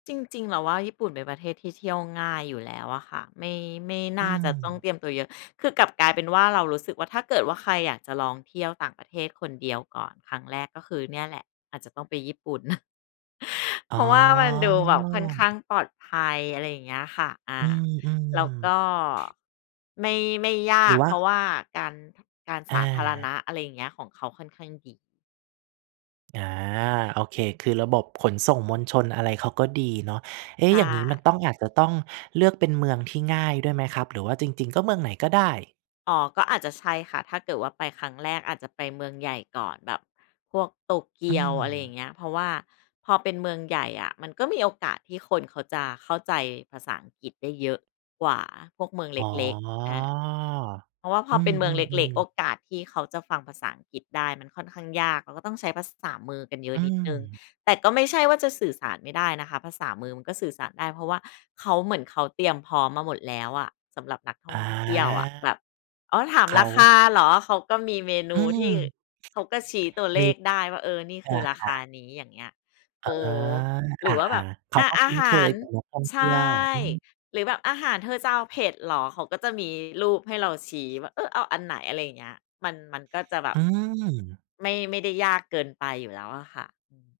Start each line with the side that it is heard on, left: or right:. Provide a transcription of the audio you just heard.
left: จริง ๆ เราว่า ญี่ปุ่นเป็นประเทศที่เที่ยวง่ายอยู่แล้วอะค่ะ ไม่ ไม่น
right: อื
left: ่าจะต้อง
right: ม
left: เตรียมตัวเยอะ คือกลับกลายเป็นว่าเรารู้สึกว่า ถ้าเกิดว่าใครอยากจะลองเที่ยวต่างประเทศคนเดียวก่อนครั้งแรก ก็คือเนี่ยแหละอาจจะต้องไปญี่ปุ่น เ
right: อ
left: พ
right: ๋
left: ร
right: อ
left: าะว่ามันดูแบบค่อนข้างปลอดภัย อะไรอย่างเงี้ยค่ะ อ
right: อ
left: า
right: ื
left: แล้ว
right: อ
left: ก็
right: ๆ
left: ไม่ ไม่ย
right: หร
left: า
right: ือ
left: ก
right: ว่
left: เ
right: า
left: พราะว่าการ การสาธารณ
right: อา
left: ะ อะไรอย่างเงี้ย ของเขาค่อนข้างดี
right: อา โอเค คือระบบขนส่งมวลชนอะไรเขาก็ดีเนาะ เอ๊
left: ใช
right: ะ อย่างงี้มัน
left: ่
right: ต้อง อาจจะต้องเลือกเป็นเมืองที่ง่ายด้วยไหมครับ หรือว่าจริง ๆ ก็เมืองไหนก็ได้?
left: อ๋อ ก็อาจจะใช่ค่ะ ถ้าเกิดว่าไปครั้งแรก อาจจะไปเมืองใหญ่ก่อน แบบพวกโตเก
right: อื
left: ียว อะไรอย่า
right: อ
left: งเงี้ย เพราะว่าพอเป็นเมืองใหญ่อะ มันก็มีโอกาสที่คนเขาจะเข้าใจภาษาอังกฤษได้เยอะกว่าพวกเมืองเ
right: อ๋อ
left: ล็ก ๆ อา เพราะว่าพ
right: อ
left: อ
right: ื
left: เป็นเมืองเล็ก
right: อ
left: ๆ โอ
right: ๆ ๆ
left: กาสที่เขาจะฟังภาษาอังกฤษได้ มันค่อนข้างยาก เราก็ต้องใช้ภาษามือกันเยอะ
right: อื
left: นิดหนึ่ง
right: ม
left: แต่ก็ไม่ใช่ว่าจะสื่อสารไม่ได้นะคะ ภาษามือมันก็สื่อสารได้ เพราะว่าเขา เหมือนเขาเตรียมพร้อมมาหมดแล้วอะ สำหรับนักท่อ
right: อ
left: งเที่ยวอะ
right: า
left: แบบ "อ๋อ ถาม
right: เข
left: ร
right: า
left: าคาเหรอ?" เขาก็มีเมน
right: อื
left: ู
right: ม
left: ที่เขาก็ชี้ตัวเ
right: ม
left: ล
right: ี
left: ขได้ว่า เออ นี่
right: อ
left: คือราค
right: า
left: า
right: ๆ
left: นี้ อย่างเงี้ย
right: อ
left: เ
right: ๋
left: อ
right: อ
left: อ หร
right: อ
left: ื
right: า
left: อว่าแบบ
right: ๆ เข
left: อ
right: า
left: า
right: ก็
left: อ
right: ค
left: า
right: ุ้น
left: ห
right: เค
left: า
right: ย
left: ร
right: กับนักท่อง
left: ใ
right: เ
left: ช
right: ที่ย
left: ่
right: ว อืม
left: "หรือแบบอาหารเธอจะเอาเผ็ดเหรอ?" เขาก็จะมีรูปให้เราชี้ว่า เออ เอาอันไหน อะไรอย่างเงี้ย มัน มันก็จะแบ
right: อ
left: บ
right: ืม
left: ไม่ ไม่ได้ยากเกินไปอยู่แล้วอะค่ะ อืม